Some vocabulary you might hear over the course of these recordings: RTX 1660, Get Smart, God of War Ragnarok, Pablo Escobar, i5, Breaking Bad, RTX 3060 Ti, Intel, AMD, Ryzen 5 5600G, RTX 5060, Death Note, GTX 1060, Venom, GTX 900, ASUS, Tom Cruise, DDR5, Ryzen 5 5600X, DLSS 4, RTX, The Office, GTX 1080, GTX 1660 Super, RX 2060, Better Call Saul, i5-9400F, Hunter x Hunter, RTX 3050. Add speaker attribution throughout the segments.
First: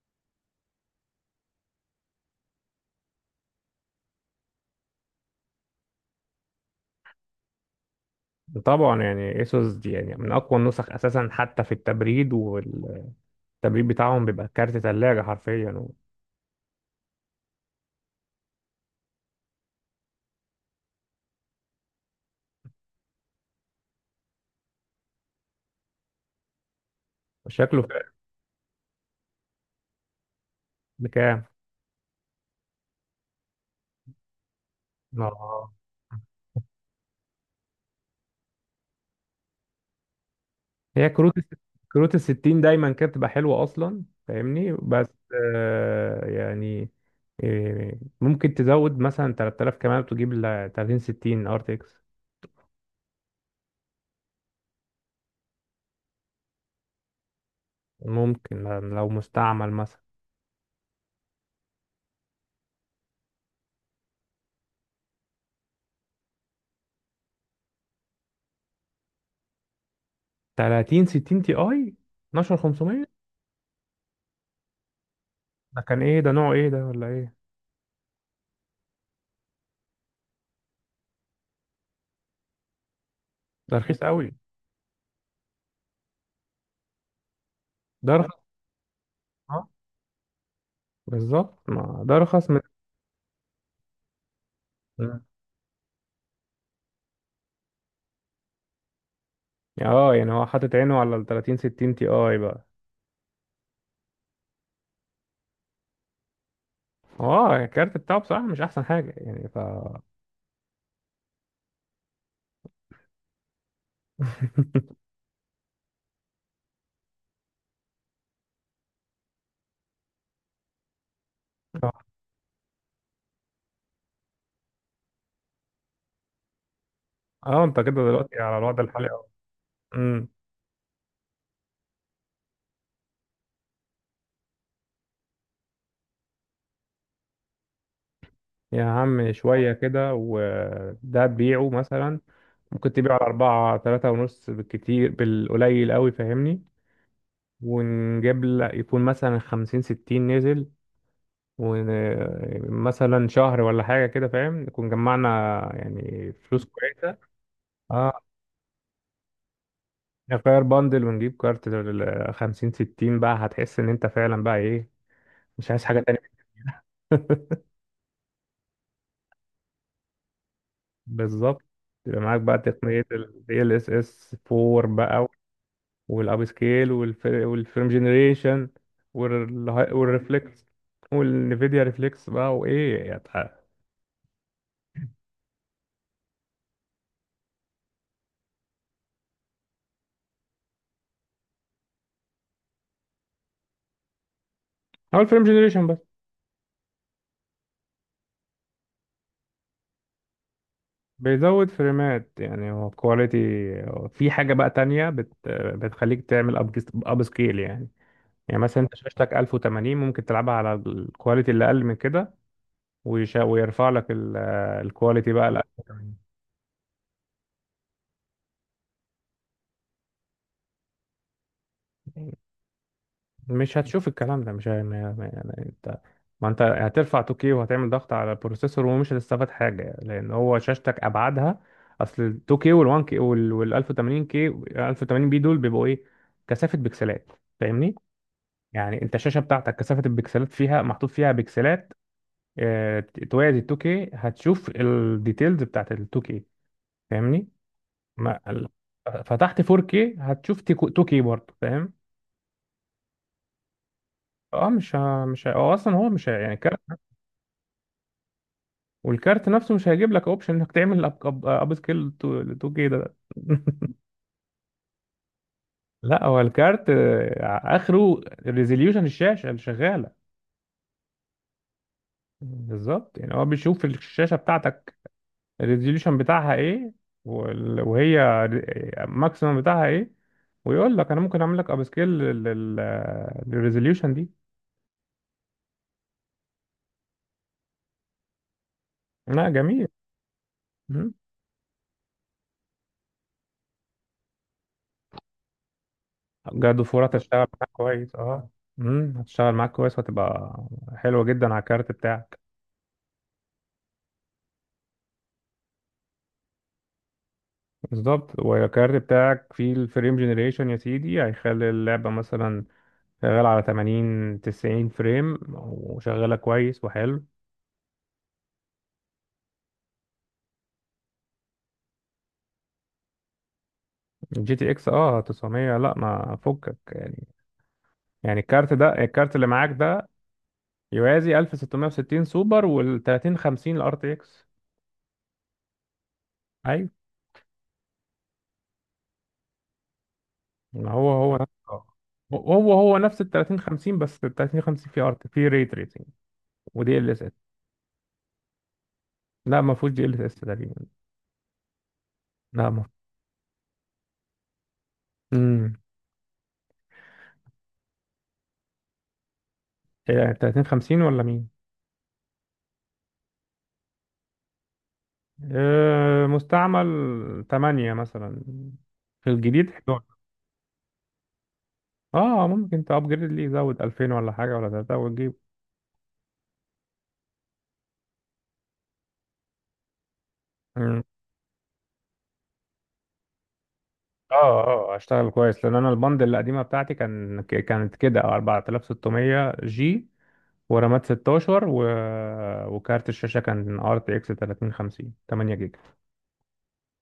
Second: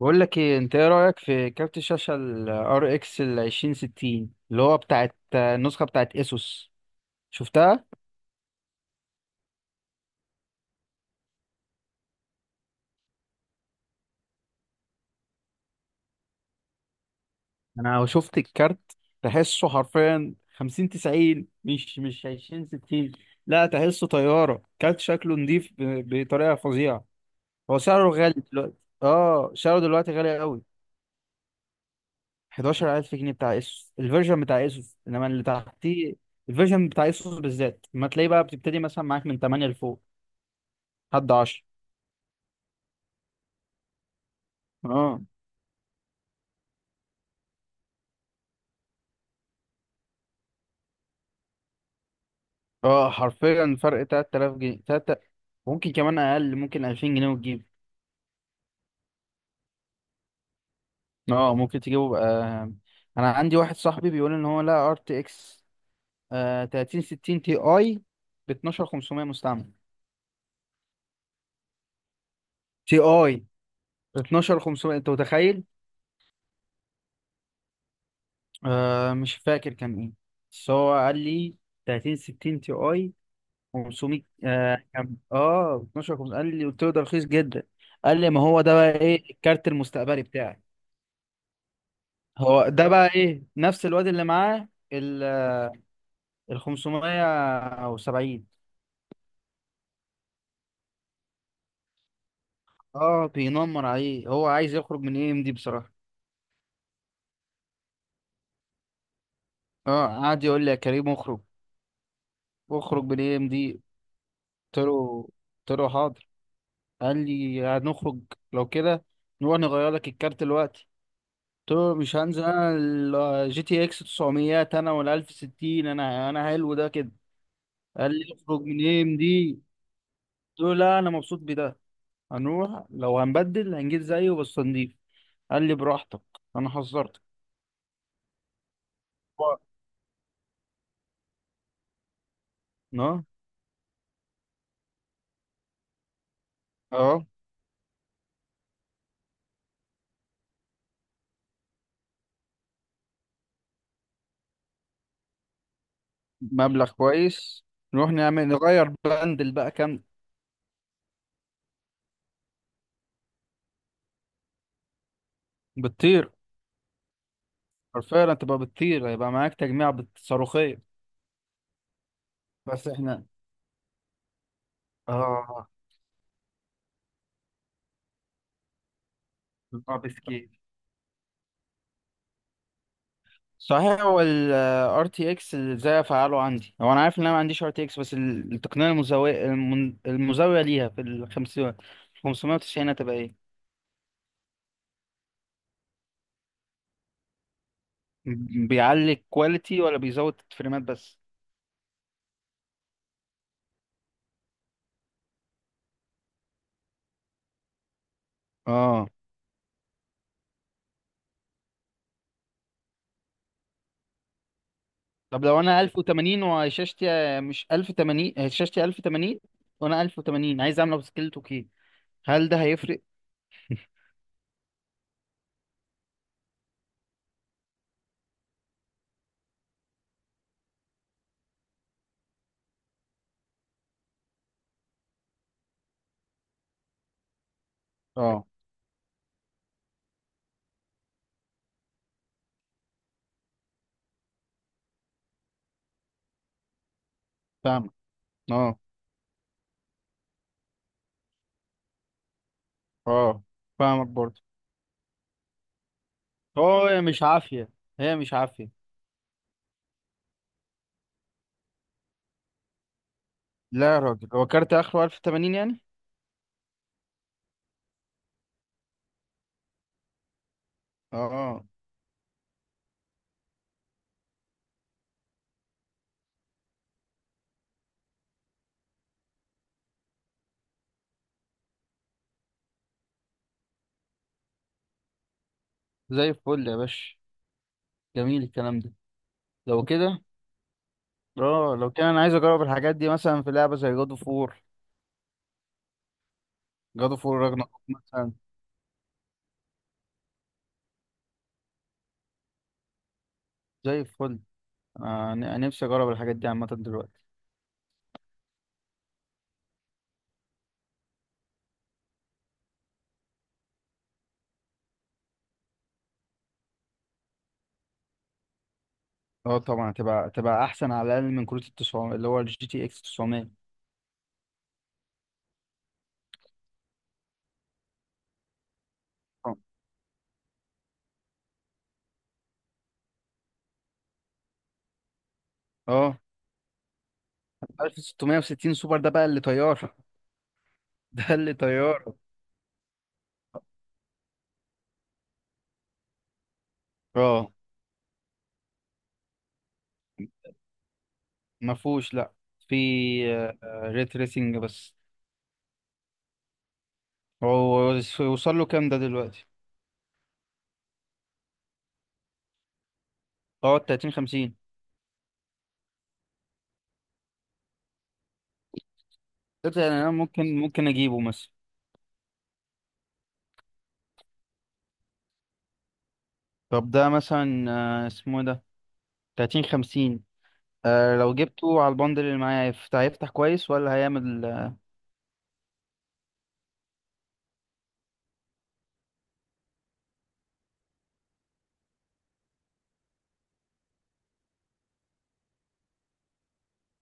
Speaker 1: بقول لك ايه، انت ايه رايك في كارت الشاشه ال RX ال 2060 اللي هو بتاعت النسخه بتاعت اسوس؟ شفتها؟
Speaker 2: طبعا ايسوس دي من اقوى النسخ اساسا حتى في التبريد بتاعهم بيبقى كارت ثلاجه حرفيا،
Speaker 1: انا شفت الكارت، تحسه حرفيا 50 90، مش 20 60. لا، تحسه طياره، كارت شكله نضيف بطريقه فظيعه. هو
Speaker 2: وشكله
Speaker 1: سعره
Speaker 2: فارق.
Speaker 1: غالي دلوقتي. اه، سعره دلوقتي غالي قوي.
Speaker 2: بكام؟
Speaker 1: 11,000 جنيه بتاع اسوس، الفيرجن بتاع اسوس، انما اللي
Speaker 2: اه،
Speaker 1: تحتيه، الفيرجن بتاع اسوس بالذات ما تلاقيه بقى، بتبتدي مثلا معاك من 8 لفوق
Speaker 2: هي
Speaker 1: لحد
Speaker 2: كروت الس-
Speaker 1: 10.
Speaker 2: كروت الستين دايما كانت بتبقى حلوه اصلا، فاهمني؟ بس
Speaker 1: اه،
Speaker 2: آه يعني ممكن تزود مثلا 3000 كمان وتجيب ل 30 60 ار تي اكس.
Speaker 1: اه، حرفيا فرق 3000 جنيه، تلاتة. ممكن كمان اقل، ممكن 2000 جنيه وتجيب.
Speaker 2: ممكن لو مستعمل مثلا
Speaker 1: اه، ممكن تجيبه بقى. انا عندي واحد صاحبي بيقول ان هو، لا، ار تي اكس 3060 تي اي ب 12,500 مستعمل.
Speaker 2: 30 60 تي اي
Speaker 1: تي
Speaker 2: 12500.
Speaker 1: اي ب 12,500، انت متخيل؟
Speaker 2: ده كان ايه ده، نوع ايه ده ولا ايه؟
Speaker 1: آه، مش فاكر كان ايه، بس هو قال لي 3060 تي اي.
Speaker 2: ده رخيص
Speaker 1: 500،
Speaker 2: قوي،
Speaker 1: ب 12,500 قال لي، قلت له ده رخيص جدا.
Speaker 2: ده
Speaker 1: قال لي
Speaker 2: رخيص.
Speaker 1: ما هو ده بقى ايه
Speaker 2: آه.
Speaker 1: الكارت المستقبلي بتاعي.
Speaker 2: بالظبط، ما ده ارخص من.
Speaker 1: هو ده بقى ايه، نفس الواد اللي معاه ال ال 500 او 70.
Speaker 2: اه يعني هو حاطط عينه على ال 30 60 تي اي بقى.
Speaker 1: اه، بينمر عليه، هو عايز يخرج من اي ام دي بصراحة.
Speaker 2: هو الكارت بتاعه بصراحة مش احسن حاجة يعني ف...
Speaker 1: اه، قعد يقول لي: يا كريم اخرج، اخرج من اي ام دي. قلت له قلت له حاضر. قال لي هنخرج، لو كده نروح نغير لك الكارت دلوقتي. قلت له مش هنزل انا، الجي تي اكس 900 انا ولا 1060 انا حلو ده كده.
Speaker 2: اه، انت كده
Speaker 1: قال لي
Speaker 2: دلوقتي على
Speaker 1: اخرج من
Speaker 2: الوضع
Speaker 1: اي
Speaker 2: الحالي،
Speaker 1: ام
Speaker 2: اه.
Speaker 1: دي.
Speaker 2: امم،
Speaker 1: قلت له لا، انا مبسوط بده، هنروح لو هنبدل هنجيب زيه بس نضيف. قال لي براحتك، انا حذرتك.
Speaker 2: يا عم
Speaker 1: هو-
Speaker 2: شوية كده وده تبيعه مثلا، ممكن تبيعه
Speaker 1: اه،
Speaker 2: على أربعة تلاتة ونص بالكتير، بالقليل قوي فاهمني.
Speaker 1: اه،
Speaker 2: ونجيب لك يكون مثلا خمسين ستين نزل، ومثلا شهر ولا حاجة كده فاهم، نكون جمعنا يعني فلوس
Speaker 1: مبلغ
Speaker 2: كويسة.
Speaker 1: كويس. نروح
Speaker 2: اه،
Speaker 1: نعمل نغير بندل بقى كام؟
Speaker 2: نغير باندل ونجيب كارت لل 50 60 بقى، هتحس ان انت فعلا بقى ايه، مش عايز حاجة تانية.
Speaker 1: بتطير، حرفيا تبقى بتطير، هيبقى معاك تجميع صاروخية.
Speaker 2: بالظبط، يبقى معاك بقى
Speaker 1: بس
Speaker 2: تقنية
Speaker 1: احنا،
Speaker 2: ال DLSS 4 بقى،
Speaker 1: اه،
Speaker 2: والاب سكيل والفيلم جنريشن
Speaker 1: اه، بسكيت.
Speaker 2: والريفلكس والنفيديا ريفلكس بقى، وايه يعني.
Speaker 1: صحيح، هو ال RTX ازاي افعله عندي؟ هو انا عارف ان انا ما عنديش RTX، بس التقنية المزاوية المزاوية ليها في ال 50 590 هتبقى ايه؟
Speaker 2: هو الفيلم جنريشن بس
Speaker 1: بيعلي الكواليتي ولا بيزود الفريمات بس؟
Speaker 2: بيزود فريمات، يعني هو كواليتي. في حاجة بقى تانية بتخليك تعمل اب سكيل يعني. يعني مثلا انت
Speaker 1: اه.
Speaker 2: شاشتك 1080، ممكن تلعبها على الكواليتي اللي اقل من كده، ويرفع لك الكواليتي
Speaker 1: طب
Speaker 2: بقى ل
Speaker 1: لو انا
Speaker 2: 1080.
Speaker 1: 1080 وشاشتي، مش 1080، شاشتي 1080، وانا 1080 عايز اعمل سكيل 2K، هل ده هيفرق؟
Speaker 2: مش هتشوف الكلام ده، مش ه- ما- ما- يعني انت، ما انت هترفع 2K وهتعمل ضغط على البروسيسور ومش هتستفاد حاجة، لان هو شاشتك ابعادها. اصل ال 2K وال 1K وال 1080K 1080 بي دول بيبقوا ايه، كثافة بكسلات، فاهمني.
Speaker 1: اه،
Speaker 2: يعني انت الشاشة بتاعتك كثافة البكسلات فيها، محطوط فيها بكسلات. اه، توازي ال 2K هتشوف الديتيلز بتاعت ال 2K، فاهمني.
Speaker 1: فاهمك.
Speaker 2: ما ال-
Speaker 1: اه،
Speaker 2: فتحت 4K هتشوف 2K برضه، فاهم؟
Speaker 1: اه، فاهمك برضه.
Speaker 2: اه، مش ه... مش ه... هو اصلا هو مش ه... يعني كارت.
Speaker 1: هو، هي مش عافية، هي مش عافية.
Speaker 2: والكارت نفسه مش هيجيب لك اوبشن انك تعمل أب سكيل 2K ده.
Speaker 1: لا يا راجل، هو كارت اخره 1080 يعني؟
Speaker 2: لا، هو الكارت آه، اخره ريزوليوشن الشاشه اللي شغاله.
Speaker 1: اه،
Speaker 2: بالظبط، يعني هو بيشوف الشاشه بتاعتك الريزوليوشن بتاعها ايه، وهي الماكسيمم بتاعها ايه، ويقول لك انا ممكن اعمل لك اب سكيل للريزوليوشن دي.
Speaker 1: زي الفل يا باشا، جميل الكلام ده.
Speaker 2: لا
Speaker 1: لو
Speaker 2: جميل.
Speaker 1: كده، اه، لو كده انا عايز اجرب الحاجات دي مثلا في لعبة زي جادو فور،
Speaker 2: جاله فرصة،
Speaker 1: جادو فور
Speaker 2: هتشتغل معاك
Speaker 1: راجناروك
Speaker 2: كويس
Speaker 1: مثلا.
Speaker 2: اه. امم، هتشتغل معاك كويس وهتبقى حلوة جدا على الكارت بتاعك.
Speaker 1: زي الفل، انا نفسي اجرب الحاجات دي عامة دلوقتي.
Speaker 2: بالظبط، والكارت بتاعك فيه الفريم جنريشن يا سيدي، هيخلي اللعبة مثلا شغال على 80 90 فريم وشغالة كويس وحلو.
Speaker 1: اه، طبعا هتبقى احسن، على الاقل من كروت ال 900، اللي هو الجي تي اكس 900.
Speaker 2: جي تي اكس اه 900، لا ما فكك يعني. يعني الكارت ده، الكارت اللي
Speaker 1: اه،
Speaker 2: معاك ده يوازي 1660 سوبر وال 30 50 الار تي اكس.
Speaker 1: اه، 1660 سوبر ده بقى اللي طيار.
Speaker 2: ما هو
Speaker 1: ده
Speaker 2: نفس
Speaker 1: اللي
Speaker 2: آه.
Speaker 1: طيار.
Speaker 2: هو نفس ال 30 50، بس ال 30 50 في ارت في ري تريسنج ودي ال اس اس.
Speaker 1: اه،
Speaker 2: لا ما فيهوش دي ال اس اس تقريبا.
Speaker 1: ما فيهوش، لا،
Speaker 2: لا
Speaker 1: في
Speaker 2: ما
Speaker 1: ريت ريسنج بس.
Speaker 2: امم.
Speaker 1: هو وصل له كام ده دلوقتي؟
Speaker 2: إيه 30 50 ولا مين؟
Speaker 1: اه، 30 50.
Speaker 2: آه مستعمل 8 مثلا، في الجديد
Speaker 1: قلت يعني انا
Speaker 2: 11.
Speaker 1: ممكن اجيبه مثلا.
Speaker 2: اه ممكن تابجريد ليه، يزود 2000 ولا حاجه ولا 3 وتجيب.
Speaker 1: طب ده مثلا، اسمه إيه ده، 30 50.
Speaker 2: مم.
Speaker 1: لو جبته على البندل اللي معايا هيفتح كويس ولا هيعمل
Speaker 2: اه، اه اشتغل كويس، لان انا البند القديمه بتاعتي كانت كده 4600 جي، ورامات 16 و... وكارت الشاشة كان ار تي اكس 3050 8 جيجا.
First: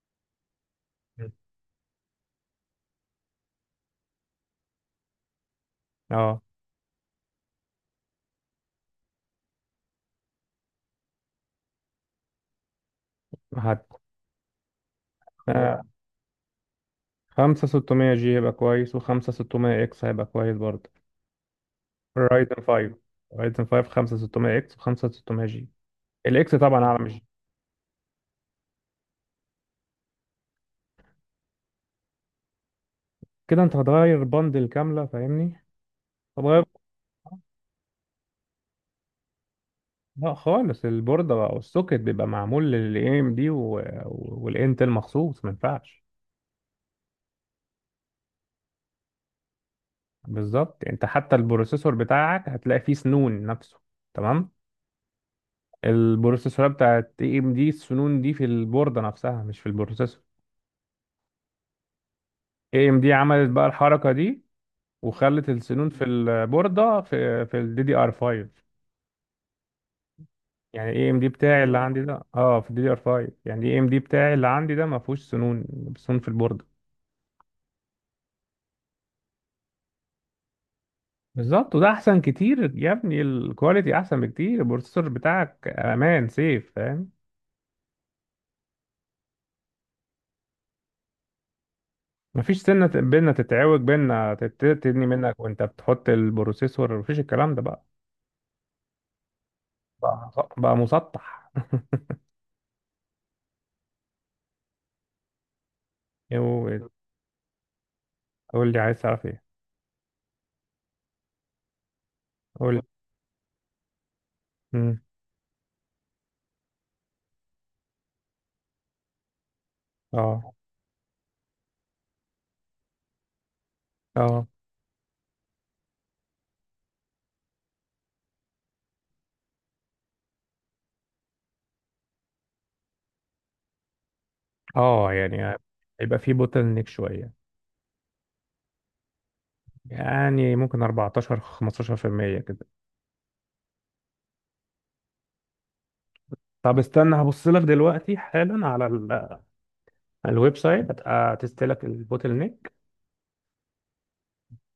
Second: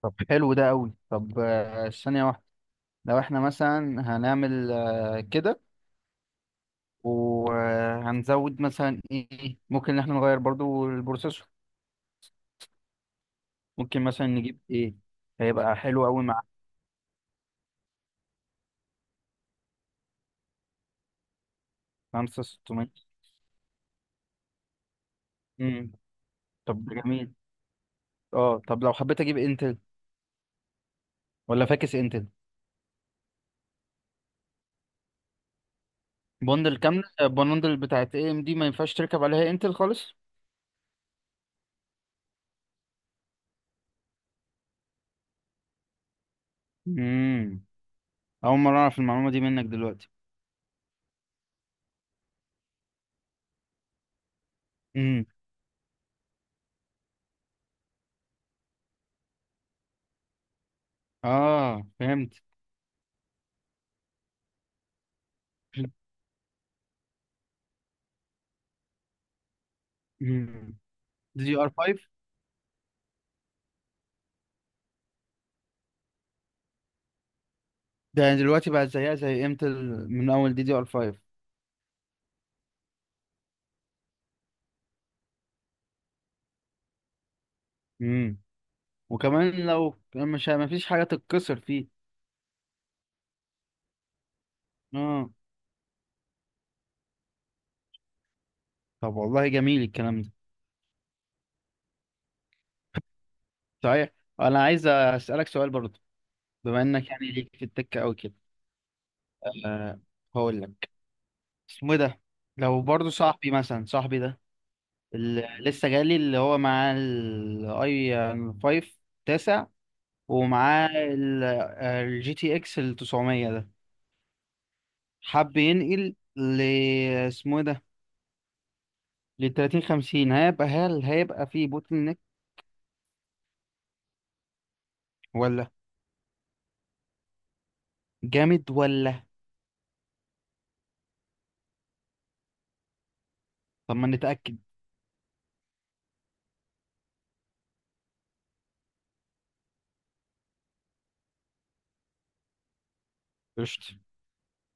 Speaker 1: طب حلو ده قوي.
Speaker 2: مم.
Speaker 1: طب، ثانية واحدة، لو احنا مثلا هنعمل كده،
Speaker 2: اه
Speaker 1: وهنزود مثلا ايه؟ ممكن ان احنا نغير برضو البروسيسور؟
Speaker 2: هت
Speaker 1: ممكن مثلا نجيب ايه هيبقى
Speaker 2: آه،
Speaker 1: حلو قوي مع
Speaker 2: خمسة 600 جي هيبقى كويس وخمسة 600 اكس هيبقى كويس برضه.
Speaker 1: خمسة
Speaker 2: رايزن
Speaker 1: ستمية
Speaker 2: 5، رايزن 5 خمسة 600 اكس وخمسة 600 جي،
Speaker 1: امم.
Speaker 2: الاكس
Speaker 1: طب
Speaker 2: طبعا
Speaker 1: ده
Speaker 2: اعلى من الجي.
Speaker 1: جميل. اه، طب لو حبيت اجيب انتل ولا فاكس انتل؟
Speaker 2: كده انت هتغير بندل كاملة فاهمني، هتغير.
Speaker 1: بوندل كاملة، البوندل بتاعت اي ام دي ما ينفعش تركب عليها انتل خالص.
Speaker 2: لا خالص، البوردة بقى والسوكت بيبقى معمول للاي ام دي، والانتل مخصوص ما ينفعش.
Speaker 1: امم، اول مرة اعرف المعلومة دي منك دلوقتي.
Speaker 2: بالظبط، انت حتى البروسيسور بتاعك هتلاقي فيه سنون نفسه، تمام.
Speaker 1: امم.
Speaker 2: البروسيسورات بتاعت اي ام دي السنون دي في البوردة نفسها، مش في البروسيسور.
Speaker 1: اه، فهمت.
Speaker 2: اي ام دي عملت بقى الحركة دي، وخلت السنون في البوردة في الدي دي ار 5.
Speaker 1: امم،
Speaker 2: يعني اي ام دي
Speaker 1: دي دي
Speaker 2: بتاعي
Speaker 1: ار
Speaker 2: اللي اه عندي
Speaker 1: 5،
Speaker 2: ده، اه في الدي دي ار 5، يعني اي ام دي بتاعي اللي عندي ده ما فيهوش سنون، سنون في البوردة.
Speaker 1: ده دلوقتي بقى زيها زي انتل من اول دي دي ار 5.
Speaker 2: بالظبط، وده احسن كتير يا ابني، الكواليتي احسن بكتير، البروسيسور بتاعك امان سيف، فاهم؟
Speaker 1: امم. وكمان لو مش، ما فيش حاجة تتكسر فيه.
Speaker 2: مفيش سنة بينا تتعوج بينا تدني
Speaker 1: اه،
Speaker 2: منك وانت بتحط البروسيسور، مفيش الكلام ده بقى.
Speaker 1: طب والله جميل الكلام
Speaker 2: بقى
Speaker 1: ده.
Speaker 2: بقى مسطح.
Speaker 1: صحيح، انا عايز اسألك سؤال برضه،
Speaker 2: يو-
Speaker 1: بما انك يعني ليك في التكة او كده.
Speaker 2: قول لي عايز تعرف ايه،
Speaker 1: أه، هقول لك، اسمه إيه ده، لو
Speaker 2: قول.
Speaker 1: برضه صاحبي مثلا، صاحبي ده
Speaker 2: امم،
Speaker 1: اللي لسه جالي، اللي هو معاه الاي 5 تاسع،
Speaker 2: اه،
Speaker 1: ومعاه الجي تي اكس ال 900 ده،
Speaker 2: اه.
Speaker 1: حب ينقل ل، اسمه إيه ده، لل 30 50، هل هيبقى فيه بوتل نيك
Speaker 2: اه يعني،
Speaker 1: ولا؟
Speaker 2: هيبقى في بوتل نيك شويه،
Speaker 1: جامد ولا؟
Speaker 2: يعني ممكن 14 15% كده.
Speaker 1: طب ما نتأكد.
Speaker 2: طب استنى هبص لك دلوقتي حالا على الويب سايت، هتبقى تستلك البوتل نيك.
Speaker 1: قشطة،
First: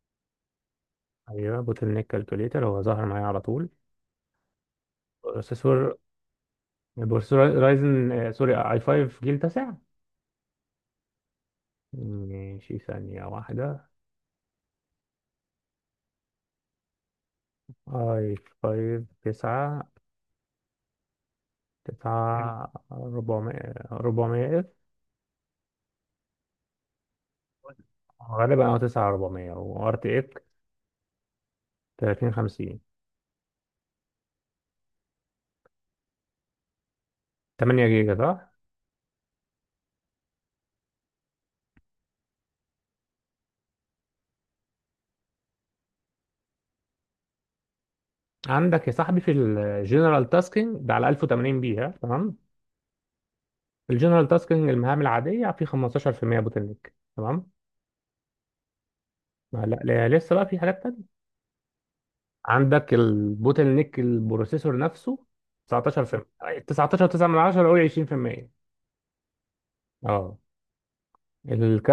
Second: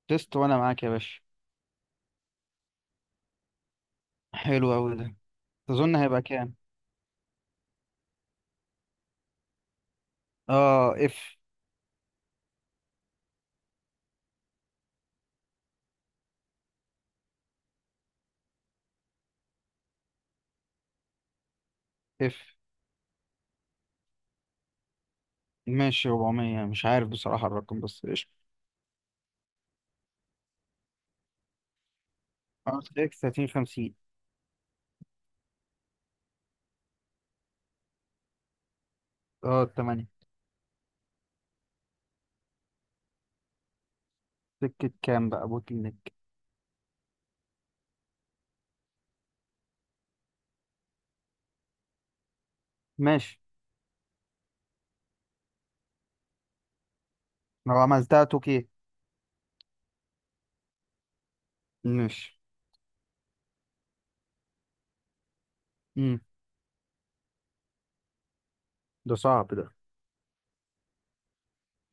Speaker 1: تيست وانا معاك يا باشا.
Speaker 2: ايوه، بوتل نيك كالكوليتر هو ظهر معايا على طول.
Speaker 1: حلو اوي ده. تظن
Speaker 2: بروسيسور،
Speaker 1: هيبقى كام؟
Speaker 2: رايزن آه، سوري اي 5 جيل تاسع.
Speaker 1: اه، اف
Speaker 2: ماشي، ثانية واحدة. اي 5 9،
Speaker 1: اف
Speaker 2: تسعة ربعمية، ربعمية اف.
Speaker 1: ماشي، 400، مش عارف بصراحة الرقم، بس قشطة.
Speaker 2: غالبا أو تسعة ربعمية وار تي اك، تلاتين خمسين،
Speaker 1: اه، 30 50.
Speaker 2: تمانية جيجا صح؟
Speaker 1: اه، 8. سكة كام بقى بوتل نيك؟
Speaker 2: عندك يا صاحبي في الجنرال تاسكينج ده على ألف وتمانين بي ها، تمام؟
Speaker 1: ماشي.
Speaker 2: الجنرال تاسكينج المهام العادية في خمستاشر في المية بوتل نيك، تمام؟
Speaker 1: لو عملتها توكي.
Speaker 2: لا لا، لسه بقى في حاجات تانية.
Speaker 1: ماشي.
Speaker 2: عندك البوتل نيك البروسيسور نفسه 19
Speaker 1: امم،
Speaker 2: في 19، 9 من 10، قول 20%.
Speaker 1: ده صعب ده.
Speaker 2: اه،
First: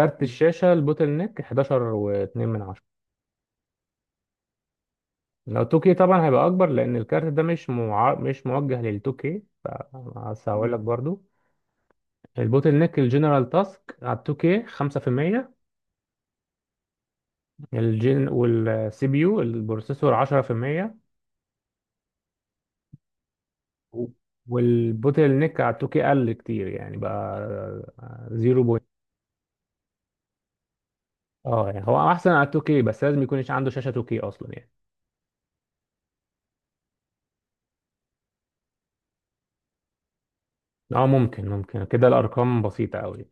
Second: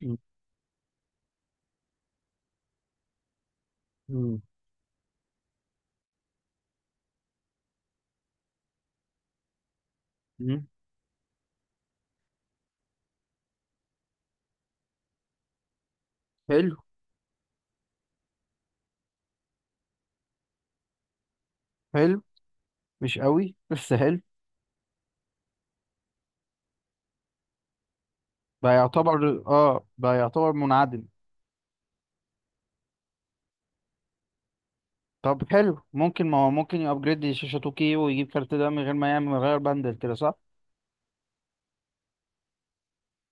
Speaker 1: مم.
Speaker 2: الشاشة البوتل نيك 11 و2 من 10.
Speaker 1: مم.
Speaker 2: لو 2K طبعا هيبقى اكبر، لان الكارت ده مش موجه لل 2K. بس
Speaker 1: مم.
Speaker 2: هقول لك مم، برضو البوتل نيك الجنرال تاسك على ال 2K 5%.
Speaker 1: حلو.
Speaker 2: الجن والسي بي يو البروسيسور 10%.
Speaker 1: حلو، مش قوي بس حلو.
Speaker 2: والبوتل نيك على ال 2K قل كتير يعني بقى
Speaker 1: بقى
Speaker 2: 0.
Speaker 1: يعتبر، منعدم.
Speaker 2: اه يعني هو احسن على ال 2K، بس لازم يكون عنده شاشة 2K اصلا يعني.
Speaker 1: طب حلو، ممكن، ما هو ممكن يابجريد شاشة 2K ويجيب كارت ده من غير ما يعمل، من غير بندل، كده صح؟
Speaker 2: اه ممكن، كده الارقام بسيطة قوي،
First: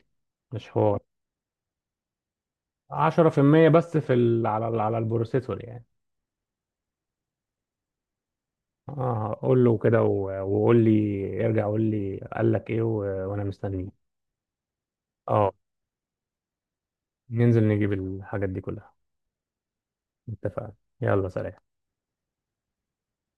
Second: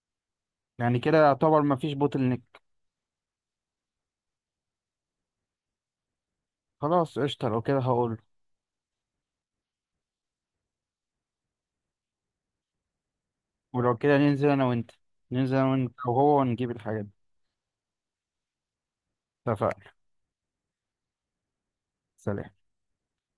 Speaker 2: مش حوار.
Speaker 1: يعني كده يعتبر ما فيش بوتل نيك.
Speaker 2: 10% بس في ال... على البروسيسور يعني.
Speaker 1: خلاص، قشطة، لو كده هقول.
Speaker 2: اه قول له كده وقول لي ارجع، قول لي قال لك ايه، وانا
Speaker 1: ولو
Speaker 2: مستنيه.
Speaker 1: كده
Speaker 2: اه،
Speaker 1: ننزل انا وانت وهو، ونجيب الحاجات دي.
Speaker 2: ننزل نجيب الحاجات دي كلها.
Speaker 1: اتفقنا.
Speaker 2: اتفقنا. يلا سلام.
Speaker 1: سلام.